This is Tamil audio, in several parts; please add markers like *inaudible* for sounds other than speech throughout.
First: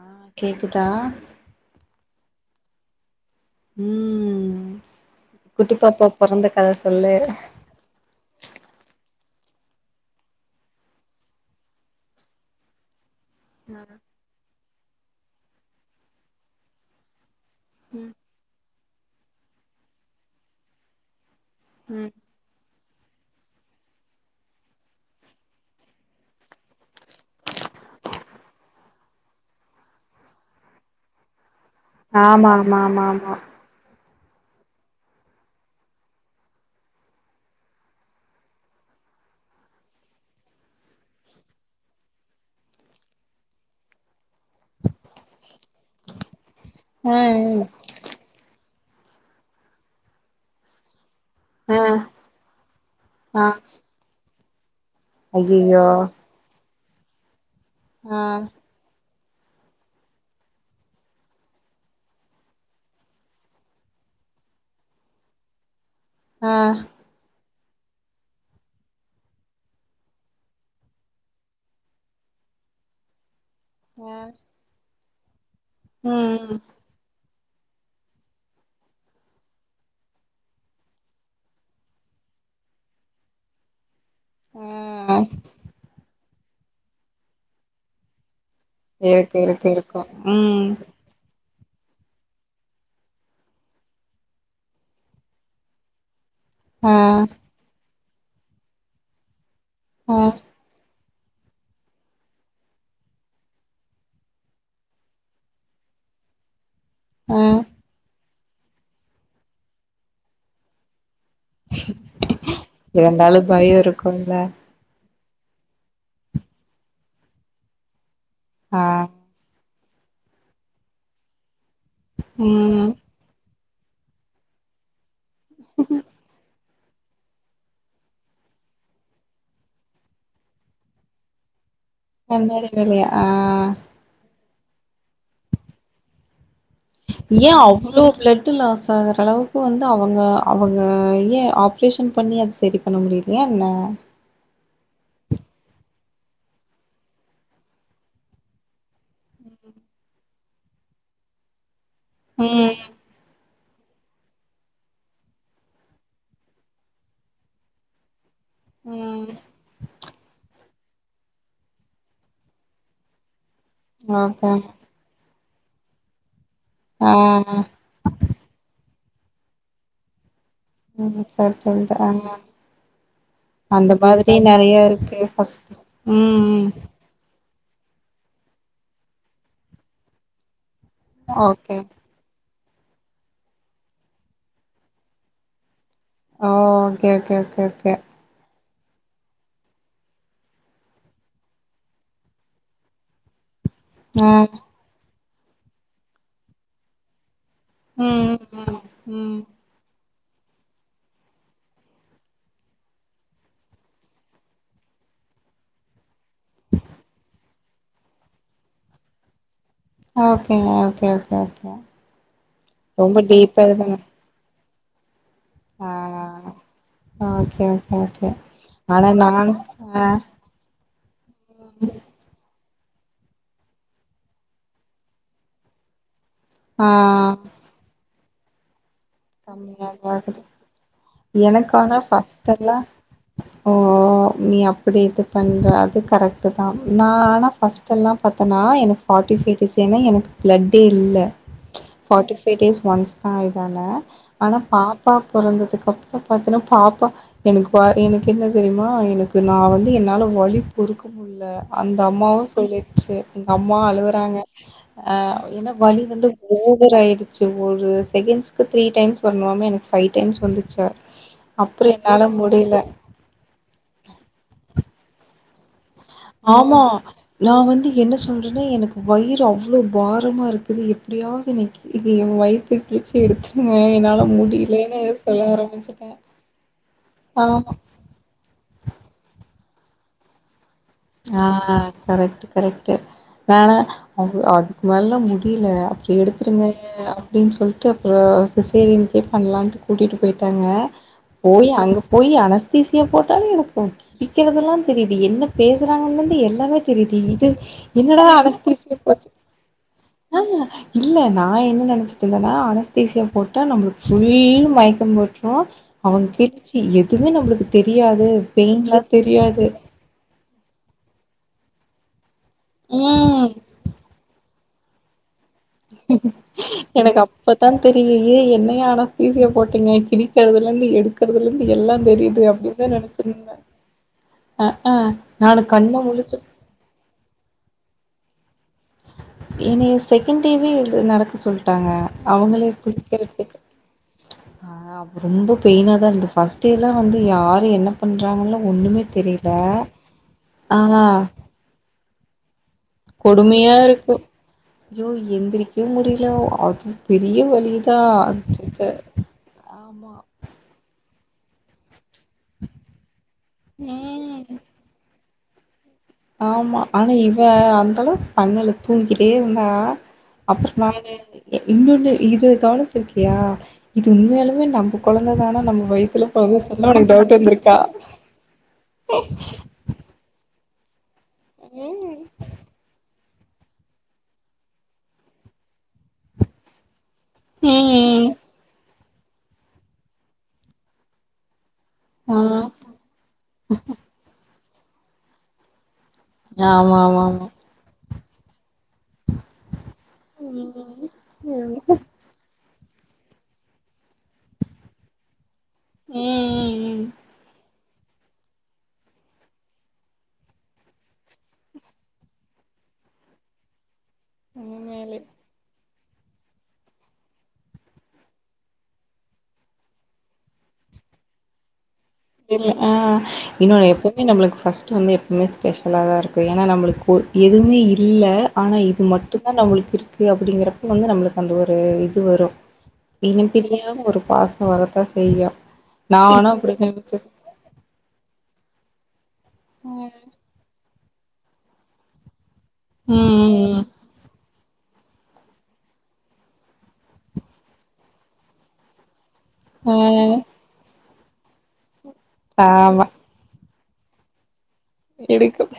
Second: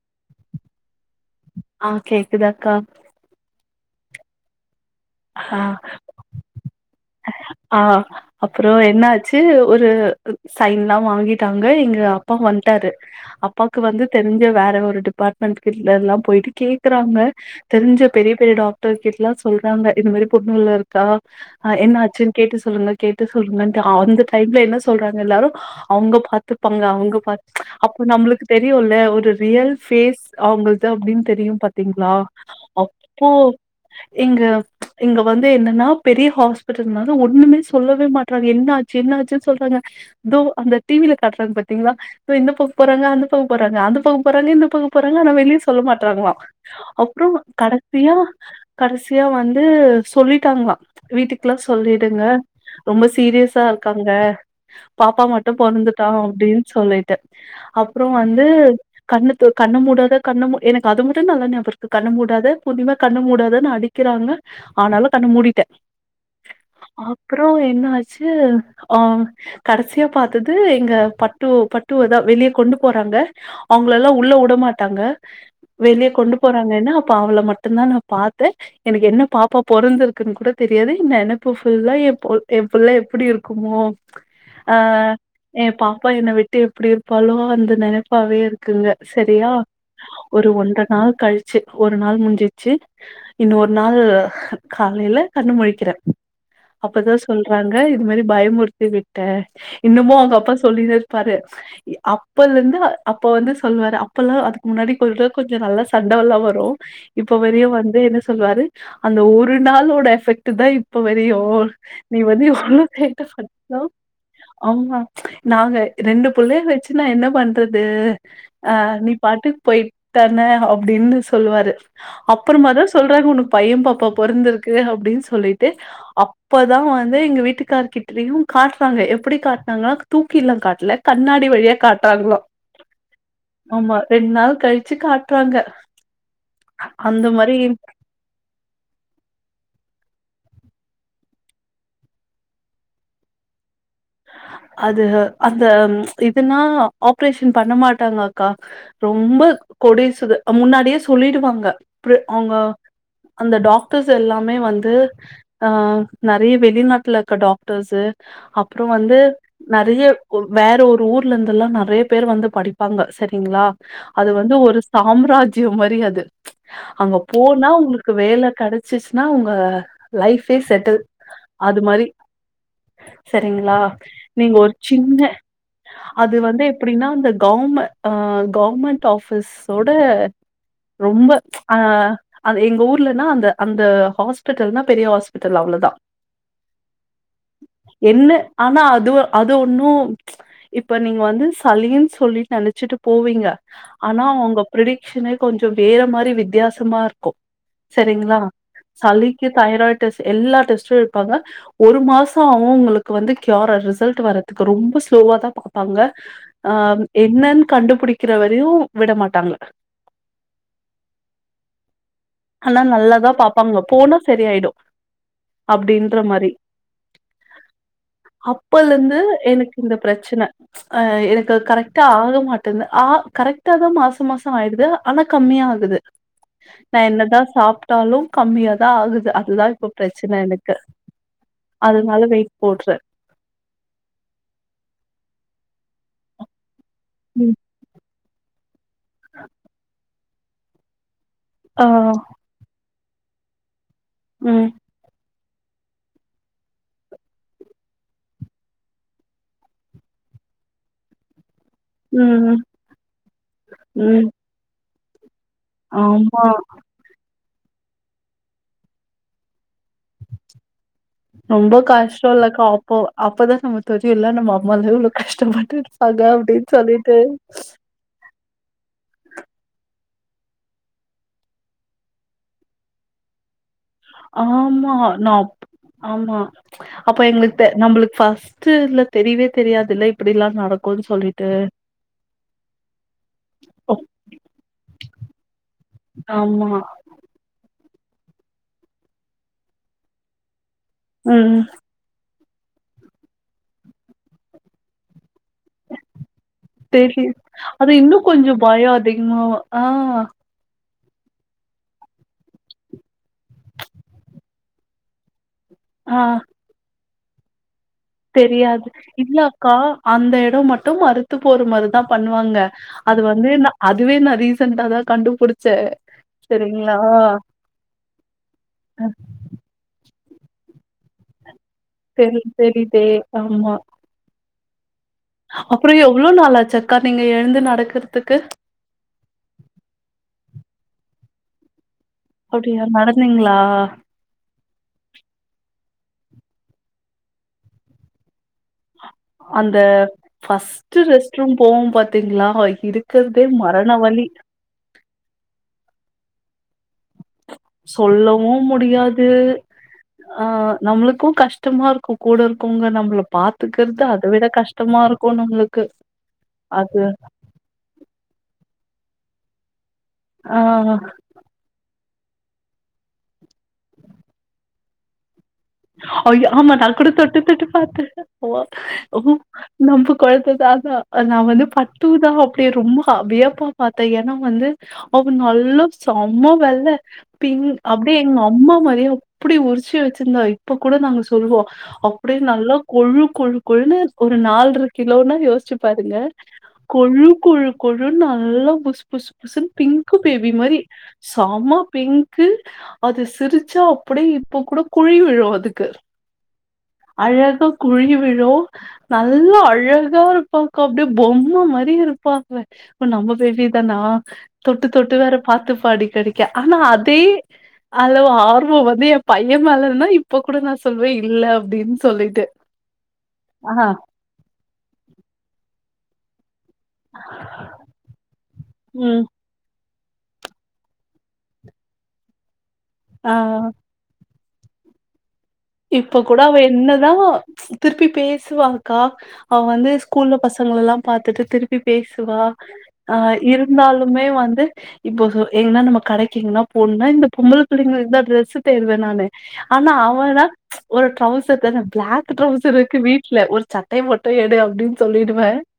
ஆ கேக்குதா ஆ கேக்குது அக்கா ம் ஆ குட்டிப்பாப்பா பொறந்த கத சொல்லு ஆ அப்பறோ என்னாச்சு ஒரு சைன்ல்லா வாங்கிட்டாங்க எங்க அப்பா வன்ட்டாரு அப்பாக்கு வந்து தெரிஞ்ச வேற ஒரு டிபார்ட்மெண்ட் கிட் எல்லா போயிட்டு கேக்குறாங்க தெரிஞ்ச ம் பெரிய பெரிய டாக்டர் கிட்ல்லா சொல்றாங்க இது மாரி பொண்ணு உள்ள இருக்கா அ ம் என்னாச்சு கேட்டு சொல்லுங்க கேட்டு சொல்லுங்கன்ட்டு அந்த டைம்ல என்ன சொல்றாங்க எல்லாரு அவுங்க பாத்துப்பாங்க அவுங்க பாத் அப்ப நம்ளுக்கு தெரியுல்ல ஒரு ரியல் ஃபேஸ் அவுங்கள்க்தா அப்டின்னு தெரியு பாத்தீங்ளா ஆமா ஆமா ஆமா அப்போ ஆமா இங்க இங்க வந்து என்னன்னா பெரிய ஹாஸ்பிட்டல்னால ஒண்ணுமே சொல்லவே மாட்றாங்க என்ன ஆச்சு என்ன ஆச்சுன் சொல்றாங்க இதோ அந்த டி வி ல காட்றாங்க பாத்தீங்ளா இப்ப இந்த பக் போறாங்க அந்த பக்கோ போறாங்க அந்த பக்கோ போறாங்க இந்த பக்கோ போறாங்க ஆனா வெளிய சொல்ல மாட்றாங்ளா அப்றோ ம் கடசியா கடசியா வந்து சொல்லிட்டாங்ளா வீட்டு க்ளா ஆ சொல்லிடுங்க ரொம்ப ஆ சீரியஸா இருக்காங்க பாப்பா மட்டு ஐயையோ பொறந்துட்டா அப்டின் சொல்லீட்டு அப்றோ ஆ வந்து கண்ணு தொ கண்ண மூடாத கண்ண மூ எனக்கு அது மட்டு நல்லா ஞாபருக்கு கண்ண மூடாத பூர்ணிமா கண்ண மூடாதன்னு அடி அடிக்கிறாங்க ஆனாலு கண்ண மூடிட்டே ஆ அப்றோ என்னாச்சு ஆ கடசியா பாத்தது எங்க பட்டு பட்டுவதா வெளிய கொண்டு போறாங்க அவுங்கள எல்லா ஆ உள்ள உடமாட்டாங்க வெளிய கொண்டு ம் போறாங்கன்னா அப்ப அவள மட்டுந்தா நா பாத்தே எனக்கு என்ன பாப்பா பொறந்திருக்குன் கூட தெரியாது எ நெனப்பு ஃபுல்லா எ பு எ புள்ளை எப்டி இருக்குமோ ஆ எ பாப்பா என்ன விட்டு எப்டி இருப்பாலோ அந்த நெனைப்பாவே இருக் குங்க இருக்கு சரியா இருக்கு இருக்கு ஒரு ம் ஒன்ற நாள் கழி ச்சு ஒரு நாள் முஞ்சிச்சு இன்னு ஒரு நாள் காலைல கண்ணு முழிக்கிறே ஆ அப்பதா சொல்றாங்க இது மாரி பயமுறுத்தி விட்டே இன்னுமு ஆ அவுங்க அப்பா சொல்லினே இருப்பாரு அப்பலருந்து அப்ப வந்து சொல்லுவாரு அப்பல்லா அதுக்கு முன்னாடி கொ கொஞ்ச நல்லா சண்டல்லா வரு இப்ப ஆ வரையு வந்து என்ன சொல்லுவாரு அந்த ஒரு நாளோட எஃபெ ட்டு தா இப்ப வரியு நீ வந்து எவ்ளோ கேட்ட இருந்தாலு பயோ *unintelligible* இருக்குல்ல ஆமா நாங்க ரெண்டு புள்ளைய வெச்சு நா என்ன பண்றது அ ஆ நீ பாட்டுக்கு போயிட்டானே அப்டின்னு சொல்லுவாரு அப்புறமா தா ம் சொல் றாரு உனக்கு பையம் பாப்பா பொறந்திருக்கு அப்டின் சொல்லீட்டு அப் ற தா வந்து எங்க வீட்டுக்கார் கிட்டயு காட்றாங்க எப்டி காட்னாங்க தூக்கி எல்லா காட்ல கண்ணாடி வழியா காட் றாங்லா கண்ணாடி வேலையா ஆ ஆமா ரெண்டு நாள் கழிச்சி காட்றாங்க அந்த ஏ மாரி அவ்ளோ பிளட் லாஸ் ஆகுறளவுக்கு வந்து அவுங்க அவுங்க ஏ ஆப்ரேஷன் பண்ணி அது சரி பண்ண முடியலையா என்ன அது அந்த இதுன்னா ஆப்ரேஷன் பண்ண மாட்டாங்க அக்கா ரொம்ப கொடி சுத அ முன்னாடியே சொல்லிடுவாங்க அப்ற அவுங்க ம் அந்த டாக்டர்ஸ் எல்லாமே வந்து ஆ நெறைய வெளிநாட்டுல இருக்க டாக்டர்ஸு அப்றோ வந்து ம் நெறைய ஒ வேற ஒரு ஊர்ல இருந்து எல்லா நெறைய பேர் வந்து படிப்பாங்க சரிங்ளா அது ஓகே வந்து ஒரு சாம்ராஜ்யம் மாரி அது ஆ அங்க போனா உங்களுக் கு வேல கெடச்சிர்சின்னா உங்க லைஃபே செட்ல் ம் சரி அது சொல்ட்டு மாரி ஆ செரிங்ளா அந்த மாதிரி நீங்க ஒரு நெறைய இருக்கு சின்ன ஃபஸ்ட் அது ம் வந்து ம் எப்டி னா அந்த கவுமெ அ கவுர்மெண்ட் ஆபிஸ்சோட ரொம்ப அ ஓகே அ எங்க ஊர்லனா அந்த அந்த ஹாஸ்பிட்டல்னா பெரிய ஹாஸ்பிட்டல் அவ்ளோதா ஓ ஓகே ஓகே ஓகே ஓகே என்ன ஆனா அதுவு அது ஒன்னு இப்ப நீங்க வந்து சலீனு சொல்லிட் நெனைச்சிட்டு போவீங்க ஆனா ஆ அவுங்க ப்ரடிக்ஷனே கொஞ்சோ வேற மாரி வித்தியாசமா இருக்கு ம் சரிங்களா ம் ம் சளிக்கு தைராய்ட் டெஸ்ட் எல்லா டெஸ்ட்டு எடுப்பாங்க ஒரு மாசோ அ வு உங்களுக்கு வந்து கியர்ரா ரிசல்ட் வரதுக்கு ரொம்ப ஸ்லோவா தா பாப்பாங்க அ என்னன்னு கண்டுபிடிக்கிறவரையு விட மாட்டாங்கள ஓகேங்க ஓகே ஓகே ஓகே ரொம்ப டீப்பா இது பண்ண செரி ஆயிடு ஆ அப்டின்ற மாரி ஓகே ஓகே ஓகே ஆனா அப்பலேந்து நானு எனக்கு இந்த ஆ ப்ரச்சன ஆ எனக்குது கரெக்டா ஆக மாட் டுதுனு ஆ கரெக்ட்டா தா மாச மாச ஆயிடுது ஆனா கம்மியா ஆகுது ஆ நா என்னதா சாப்ட்டாலு கம்மியாதா ஆகுது அதுதா கம்மியா இப்ப தா இருக்குது ப்ரச்சன எனக்கு எனக்கு ஆனா அதனால ஃபஸ்ட் வெயிட் போட்றே ஓ நீ அப்டி இது பண்ற அது கரெக் ட்டு தா நா ஆனா ம் ஃபர்ஸ்டெல்லா பத்தன்னா எனக் ஃப்ட்டி ஃபைவ் டேஸ் ஏன்னா எனக்கு ப்ளட்டே இல்ல ஆ ஃபார்ட்டி ஃபைவ் டேஸ் ஒன்ஸ் தா இதான ஆனா ம் பாப்பா பொறந்ததுக்கப்புறோ பாத்தீனா பாப்பா எனக்கு *unintelligible* எனக்கு என்ன தெரிமா எனக்கு நா வந்து என்னால வலி பொறுக்க முள்ள அந்த அம்மாவு ம் சொல்லிச்சு அந்த அம்மாவு ம் அழுவுறாங்க அ என்ன வலி வந்து ஆமா ஓவர் ஆயிடுச்சு ஒரு செகண்ட்ஸ்க்கு த்ரீ டைம்ஸ் வர்ணுவாமே எனக் ஃபைவ் டைம்ஸ் வந்துச்சா ரொம்ப அப்றோ என்னால கஷ்டோ இல்லக்கா முடியில அப்போ அப்பதா நம்ம தெரிய இல்ல நம்ம அம்மாலா எவ்ளோ கஷ்டப்பட்டு இருப்பாங்க அப்டின்னு ஆமா. சொல்லிட்டு நான் வந்து என்ன சொல்றன்னா எனக்கு வயிறு அவ்ளோ பாரமா இருக்குது எப்டியாவ்து என்னக் இது எ வயித்த கிளிச்சு எடுத்துருங்க என்னா ஆமா நா ஆமா அப்ப எங்களுக்கு தெ ஆமா. நம்மளுக்கு ஃபஸ்ட்டுல தெரியவே தெரியாதுல்ல இப்டில்லா நடக் ஆ ஆ கரெக்ட்டு கரெக்ட்டு நானா அவ் அதுக்கு மேலல்ல முடியில அப்பறோ எடுத்துருங்க ஆமா அப் டின்னு சொல்லிட்டு அப்புறோ சிசேரினுக்கே பண்லான்ட்டு கூட்டிட்டு போய்ட்டாங்க ம் போயி அங்க போயி அனஸ்திசியா போட்டாலு எனக்கு கிழிக்தறதெல்லா தெரியுது என்ன பேசுறாங்கன்லேருந்து எல்லாமே தெரியு இது அது இன்னு என்னட கொஞ்சோ பயோ அனஸ்தீசியா போச்சு அதிகமா ஆ ஆ இல்ல நா என்ன நெனைச்சிட்ருந்தன்னா அனஸ்தேசியா போட்டா நம்மளுக்கு ஃபுல் மயக்கோ போட்ருவோ ஆ அவங்க கிழிச்சி எதுவுமே நம்மளுக்கு தெரியாது தெரியாது பெயின்லா இல்ல தெரியாது அக்கா அந்த எடோ மட்டு மறுத்து போற மாரி தா பண்ணுவாங்க அது ம் வந்து ந அதுவே ந ரி சண்டா தா கண்டுபுடி எனக்கு அப்பதா தெரியு ஏ என்ன அன்ஸ்தேசீயா போட்டீங்க கிழிக்கிறதுலேந்து எடுக்கறதுலேந்து எல்லா தெரி தெரியுது அப்டின்தா தெரியுதே நெனைச்சிருந்தே அ ஆ அப்பறோ எவ்ளோ முழிச்சு நாளாச்ச அக்கா நீங்க எழுந்து நடக்கறதுக்கு என்னைய செகண்ட் டேவே எழு நடக்க சொல்ட்டாங்க அவுங்களே அப்டியா குளிக்கறதுக்கு நடந்தீங்களா ஆ ஆப் ரொம்ப பெயினா தா இருந்தது ஃபஸ்ட் டேலாம் வந்து யாரு என்ன பண்றாங்கல்லா ஒண்ணுமே தெரில அந்த ஃப்ஸ்ட் ஆனா ரெஸ்ட் ரூம் போவோ பாத்தீங்களா அ இரூக் கிறத்தே மரண வலி யோ எந்திரிக்க முடியல அதுவூ பெரிய வலி சொல்லவூ முடியாத் து ஆமா ஆ நம்மளுக்கூ கஷ்டமா இருக்கோ கூட இருக்கவங்க நம்மள பாத் இருக்கறத்து அத விட ம் கஷ்டமா இருக்கோ நம்மளுக்கு ஆமா அது ஆனா இவெ அந்தளவு பண்ணல தூங்கிக்கிட்டே இருந்தா ஆ அப்ர்ஸ் நா எழந்து எழந்து இன்னென்னூ இது கவனிச்சிருக்கியா இது உண்மையாலுமே நம்ம குழந்த தானா நமக் ஐயோ ஆமாக்கா அது கூட தொட்டு தொட்டு பாத்தே ஓ ஓ நம்ப குழந்த தானா நா வந்து ம். பட்தூதா அப்படியே ரொம்ப அப்டியே பாத் பாத்தே ஏன்னா வந்து அவெ நல்லா செம வெல்ல பிங் அப்படியே ம். எங்க அம்மா மாரியே அப்புடி உரிச்சி வச்சிருந்தா இப்ப கூட நாங்க சொல்லுவோ ஆ அப்படியே நல்லா கொழு கொழு கொழுன்னூ ஒரு நாள்ர இருக் கிலோனா யோசிச்சு பாருங்க ஆமா ஆமா கொழு ஆமா கொழு கொழுன்னு நல்லா புஸ் புஸ் அசல் பிங்க் பேபி ம் மாரி ம் ம் சாம பிங்க் கு அது சிரிச்சா அப்படியே இப்ப கூட குழி விழு அது க்கு ம் அழகா குழி விழோ நல்லா அழகா இருப்பாங்கா அப்படியே பொம்மை மாரி இருப்பாங்க இவென் நம்ம பேபிதானா தொட்டு தொட்டு உண்மையாலே வேற பாத்துப்பே அடிகடி ஆனா அதே அளவு ஆர்வோ வந்து என் பையே மேலன்னா இப் இப்ப கூட நா சொல்வே இல்ல அப்டின்னு சொல்லிட்டு இல்ல ஆ ஆ இன்னோ எப்பவுமே நம்மளுக்கு ஃபர்ஸ்ட் வந்து எப்பவுமே ஸ்பெஷலா தா இருக்கூ ஏன்னா நம்மளுக்கு ப்பே இருந்தூ இல்ல ஆனா இது ம் மட்டூ அதா நம்மளுக்கு இருக்கு அப்படிங்கிறப்ப வந்து நம்மளுக்கு அந்த ஒரு இதூ வரூ இனி ஆ பிரியா ஒரு பாச வரத்தா செய்யூ இப்ப கூட அவ என்னதா திருப்பி பேசுவாங்க்கா அவென் வந்து ம் ஸ்கூல்ல பசங்கள எல்லா பாத்துட்டு திருப்பி பேசுவா அ இரு ம் இருந்தாலுமே வந்து இப்போ எங்கன்னா நம்ம கடைக்கு எங்கன்னா போணுனா இந்த பொம்ள புள்ளங்களுடய டிரெஸ்ஹ தேடுவே நானு ஆனா ம். அவனா ஒரு ட்ரௌசர் தான பிளாக் அ ட்ரௌசர் இருக்கு ஆமா வீட் ஒரு சட்டய மட்டூ எடு அப்டின் சொல்லிடுவே எடுக்கும்.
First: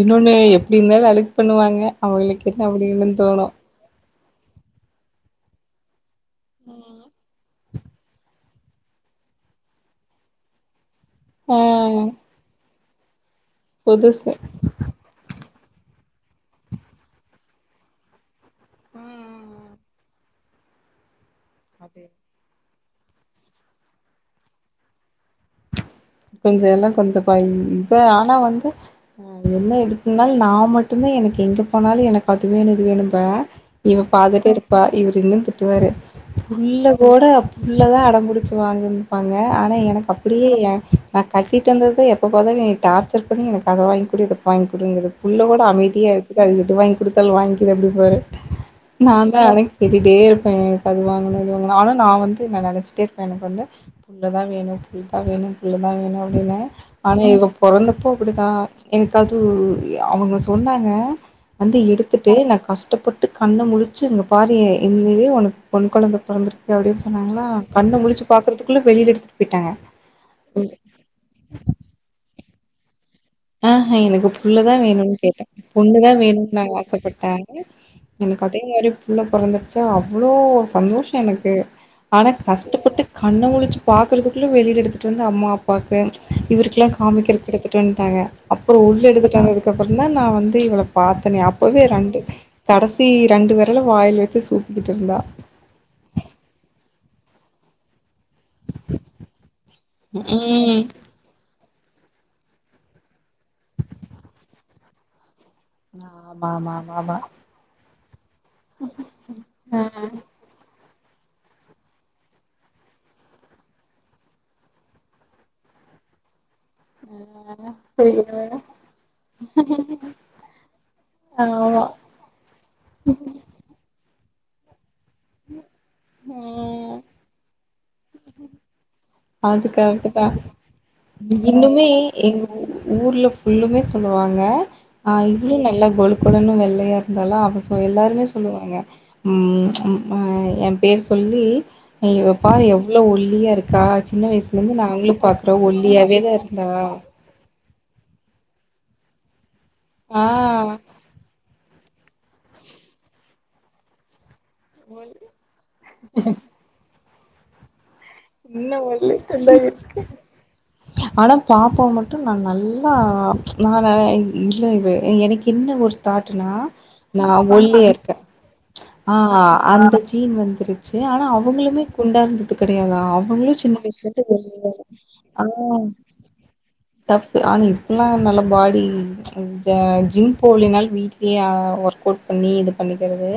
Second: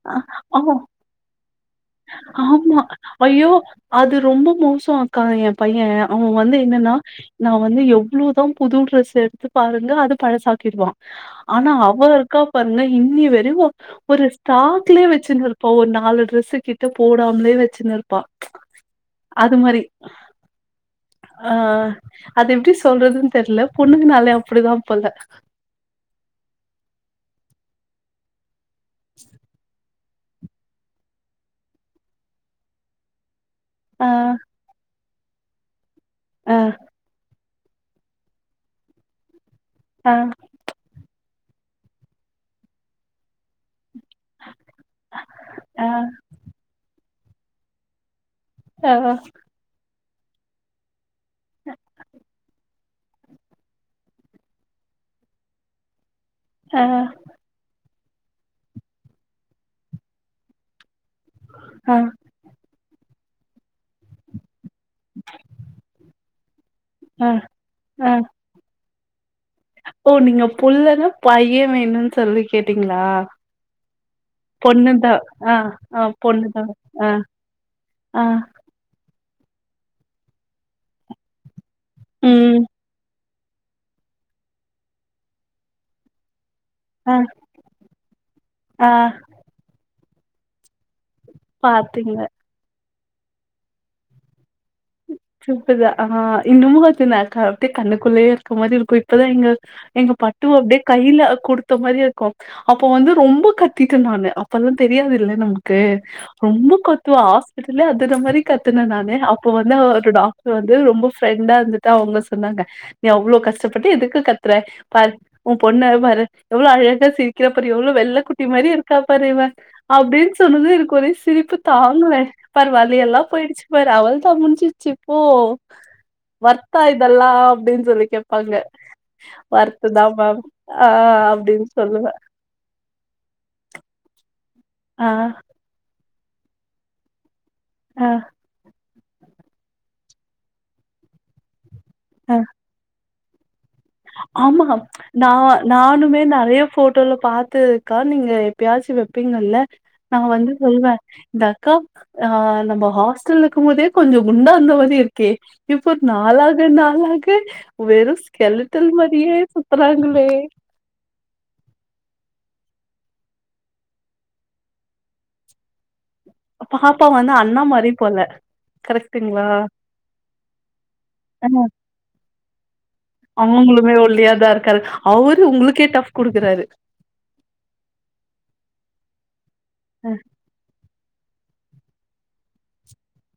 இன்னொன்னு ஆ எப்படி இருந்தாலும் அழுக்கு பண்ணுவாங்க. அவங்களுக்கு என்ன ஆமா அப்படின்னு ஐயோ தோணும். அது ரொம்ப மோசோ அக்கா ஏ பைய அவ வந்து என்னன்னா ம். நா வந்து எவ்ளோ தா புது ட்ரெஸ் எடுத்து பாருங்க அது பழசாக்கிடுவா ஆ ஆனா அவே இருக்கா பாருங்க இன்னி வரைக்கூ ஒரு புதுசு. டாப் லயே வச்சு இருப்பா ஒரு நாலு டிரெஸ் கிட்ட போடாமலே வச்சுன்னு இருப்பா அது ம் மாரி ஆ அது அது எப்டி சொல்றதுன்னு தெரில பொண்ணுங்கனாலே அப்டிதா போல கொஞ்சொ எல்லா கொஞ்சோ காய் ஆனா வந்து என்ன ‌இருக்கோ இருந்தாலு நா மட்டுமே தா எனக்கு எங்கே போனாலு எனக்கு அதுவேணூ இது வேணும்ப இவ ஆ, பாத்துட்டே இருப்பா இவரூயூ திட்டுவாறு ஆ, புள்ள இப்ப கூட புள்ளதா அடம்பிடிச்சு வாழனோன்னூ இரூப்பாங்க ஆனா எனக்கு ஆ, அப்டியே ஏன் நா கட்டிட்டடு வந்துக்கு எப்ப பார்த்தாலூம் ஏன டார்ச்சர் பண்ணி எனக்கு அத வாங் புரியுது வாங்கி குடு புள்ள கூட ஆ, அமைதியா இருக்கு அது எது வாங்கி குடுத்தாலு வாங்கிது அப்டி பாரு ஆ, நா தா அத கேட்டிட்டே இருப்பே எனக்கு அது வாங்கனு இது வாங்கு ஆனா நா வந்து நெனச்சிட்டே இரு எனக்கு வந்து புள்ள தா வேணு புள் தா வேணு புள்ள தா வேணு அப்படா ஆ, ஆனா இவ பொறந்தப்போ அப்டிதா எனக்கு அது அவங்க சொன்னாங்க வந்து ஆ, எடுத்துட்டு நா கஷ்டப்பட்டு கண்ணு முழிச்சு எங்க பார் உண்மையிலேயே உனக்கு பெண் குழந்த பிறந்திருக்குது அப்டின்னா ஆ, சொன்னாங்கன்னா கண்ண ஆ. முழிச்சு பாக்கறதுக்குள்ளே வெளியில எடுத்து போயிட்டாங்க ஓ நீங்க புள்ளனா பைய வேணுன்னு சொல்லி கேட்டீங்களா ஆஹ எனக்கு புள்ளதா பொண்ணுதா வேணுனு கேட்ட ஆ ஆ பொண்ணுதா வேணுனு நாங்க ஆ ஆசப்பட்டாங்க ஆ எனக்கு அதே மாரி புள்ள பொறந்துருச்சா அவ்ளோ சந்தோஷ எனக்கு ஆனா ம் கஷ்டப்பட்டு கண்ண முழிச்சு பாக்குறதுக்குள்ள வெளியில எடுத்துட்டு வந்து அம்மா அப்பாவுக்கு இவருக்கெல்லா ஆ காமிக்கறக்கு எடுத்துட்டு வந்ட்டாங்க அப்புற ஆ உள்ள எடுத்துட்டு வந்ததுக்குப்புற தா நா வந்து இவள பாத்தனே அப்பவே பாத்தீங்க ரெண்டு கடைசி ரெண்டு வெரல வாயில வச்சு சூப்பிக்கிட்டு இருந்தா சூப்பதா ஆ இன்னுமே அது நா அப்டியே கண்ணுக்குள்ளேயே இருக் கற மாரி இருக்கு இப்பதா எங்க எங்க பட்டுவ அப்டியே ம் கையில குடு த்த மாரியே இருக்கு அப்ப வந்து ரொம்ப கத்திட்ட நானு அப்பெல்லா தெரியாது இல்ல நமக் கு ஆமா ஆமா ரொம்ப கத்துவ ஆமா ஹாஸ்பிட்டலே அதுர மா கத்துன நானு அப்ப வந்து அவ அ வந்து ரொம்ப ஃப்ரெண்டா இருந்துட்டு அவங்க சொன்னாங்க நீ அவ்ளோ கஷ்டப்பட்டு எதுக்கு கத்துறா பாரு உ பொண்ண பாரு எவ்ளோ அழகா சிரிக்கிறா பாரு‌ எவ்ளோ வெள்ள ஆமா குட்டி மாரி இருக்கா பாரு இவ அப்டின்னு சொன்னது எனக்கு ஒரே சிரிப்பு ஆமா தாங்களே பாரு வலியெல்லா போயிடுச்சு பாரு அவள தா முடிஞ்சிடுச்சு ஓ வொர்த்தா ம் இதெல்லா அப்டின்னு சொல்லி கேப்பாங்க அது வொர்த்துதா கரெக்ட் தான் மேம் ஆ அப்டின்னு இன்னுமே சொல்லுவே எங்க ஊர்ல ஃபுல்லுமே சொல்லுவாங்க ஆ இவ்வளு நல்லா கொழு கொழன்னு வெள்ளையா இருந்தாலா அப்ப ஆ எல்லாருமே சொல்லுவாங்க ம் எ பேர் சொல்லி ஆ இவப்பாரு எவ்ளோ ஒல்லியா இருக்கா சின்ன வயசுல ஆமா இருந்து நாங்களு ந பாக்குறோ நானுமே ஒல்லியாவேதா நெறைய இருந்தா போட்டோல பாத்து க்கா நீங்க எப்பயாச்சு வெப்பீங்கல்ல ஆ நாங்க வந்து சொல்லுவே இந்த அக்கா ஆ நம்ம ஹாஸ்டல இருக்கும் போதே கொஞ்சம் குண்டா இருந்த மாரி இருக்கே இப்போ நாளாக நாளாக வெறு ஸ்கெல் இன்னு ட்டில் மாரியே ஒல்லியாதா இருக்கா சுத்துறாங்களே ஆனா பாப்பா மட்டு நா நல்லா நா இல்ல இ எனக்கு என்ன ஒ தாட்டுனா பாப்பா வந்து நான் அண்ணா ஒல்லியா மாரி இருக்கே போல ஆ கரெக்ட்டுங்களா அந்த ஜீன் வந்துருச்சு ஆனா ஆ அவங்களுமே குண்டா இருந்தது கெடையாதா அவங்களு சின்ன அவங்களுமே வயசுல இருந்தே ஒல்லியாதா ஒல்லிதா இருக்காரு அவரு ஆ உங்களுக்கே டஃப் குடுக்குறாரு டஃப் ஆனா இப்பல்லா நல்ல பாடி ஆ ஜிம் போலனாலு வீட்லயே ஒர்க் அவுட் பண்ணி இது பண்ணிக்கிறது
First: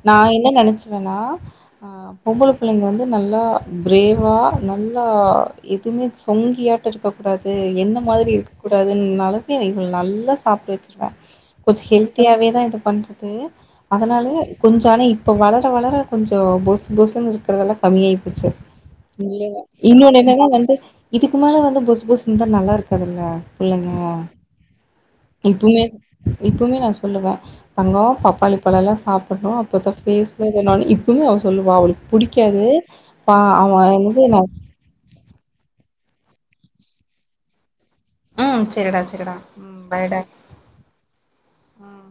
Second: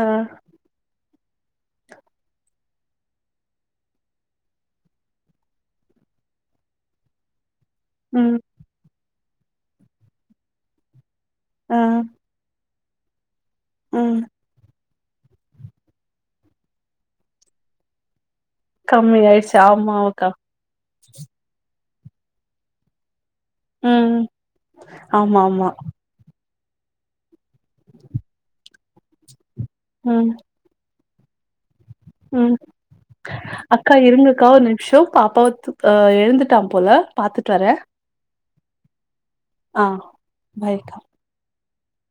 ஆ நா என்ன நெனைச்சுவன்னா ஆ பொம்பள புள்ளைங்க வந்து நல்லா பிரேவாவா நல்லா எதுவுமே சொங்கியாட்ட இருக்க கூடாது என்ன மாதிரி ம் இருக் க கூடாதுனாலவுக்கு இவள நல்லா சாப்பிட்ட வச்சருவே ஆ கொஞ்ச ஹெல் த்தியாவே தா இது பண்றது ம் அதனாலயே கொஞ்சோ ஆனா இப்ப வளர வளர கொஞ்ச பொஸ் பொஸ்ன்னு இருக்கிறதெல்லா கம்மியாயிப் போச்சு கம்மி ஆயிடுச்சு ஆமா இன்னொன்ன அக்கா என்னனா வந்து இதுக்கு மேல வந்து பொஸ் பொஸ்ன்ன இருந்தா நல்லா இருக்காதுல்ல இல்லங்க ம் ஆமா ஆமா இப்புமே இப்போமே நா சொல்லுவ தங்கோ பப்பாளி பழோ எல்லா சாப்புடணு அப்பதா ம் பேஸ்ல இத நானு இப்பமே அவ சொல்லுவா அவளுக் ம் புடிக்காது பா அவ் அக்கா இருங்க அக்கா ஒரு நிம்ஷோ பாப்பாவ தூக் அ எழுந்துட்டாம் போல பாத்துட்டு வர ம் சேரிடா சேரிடா ஆ பாய் கா ம்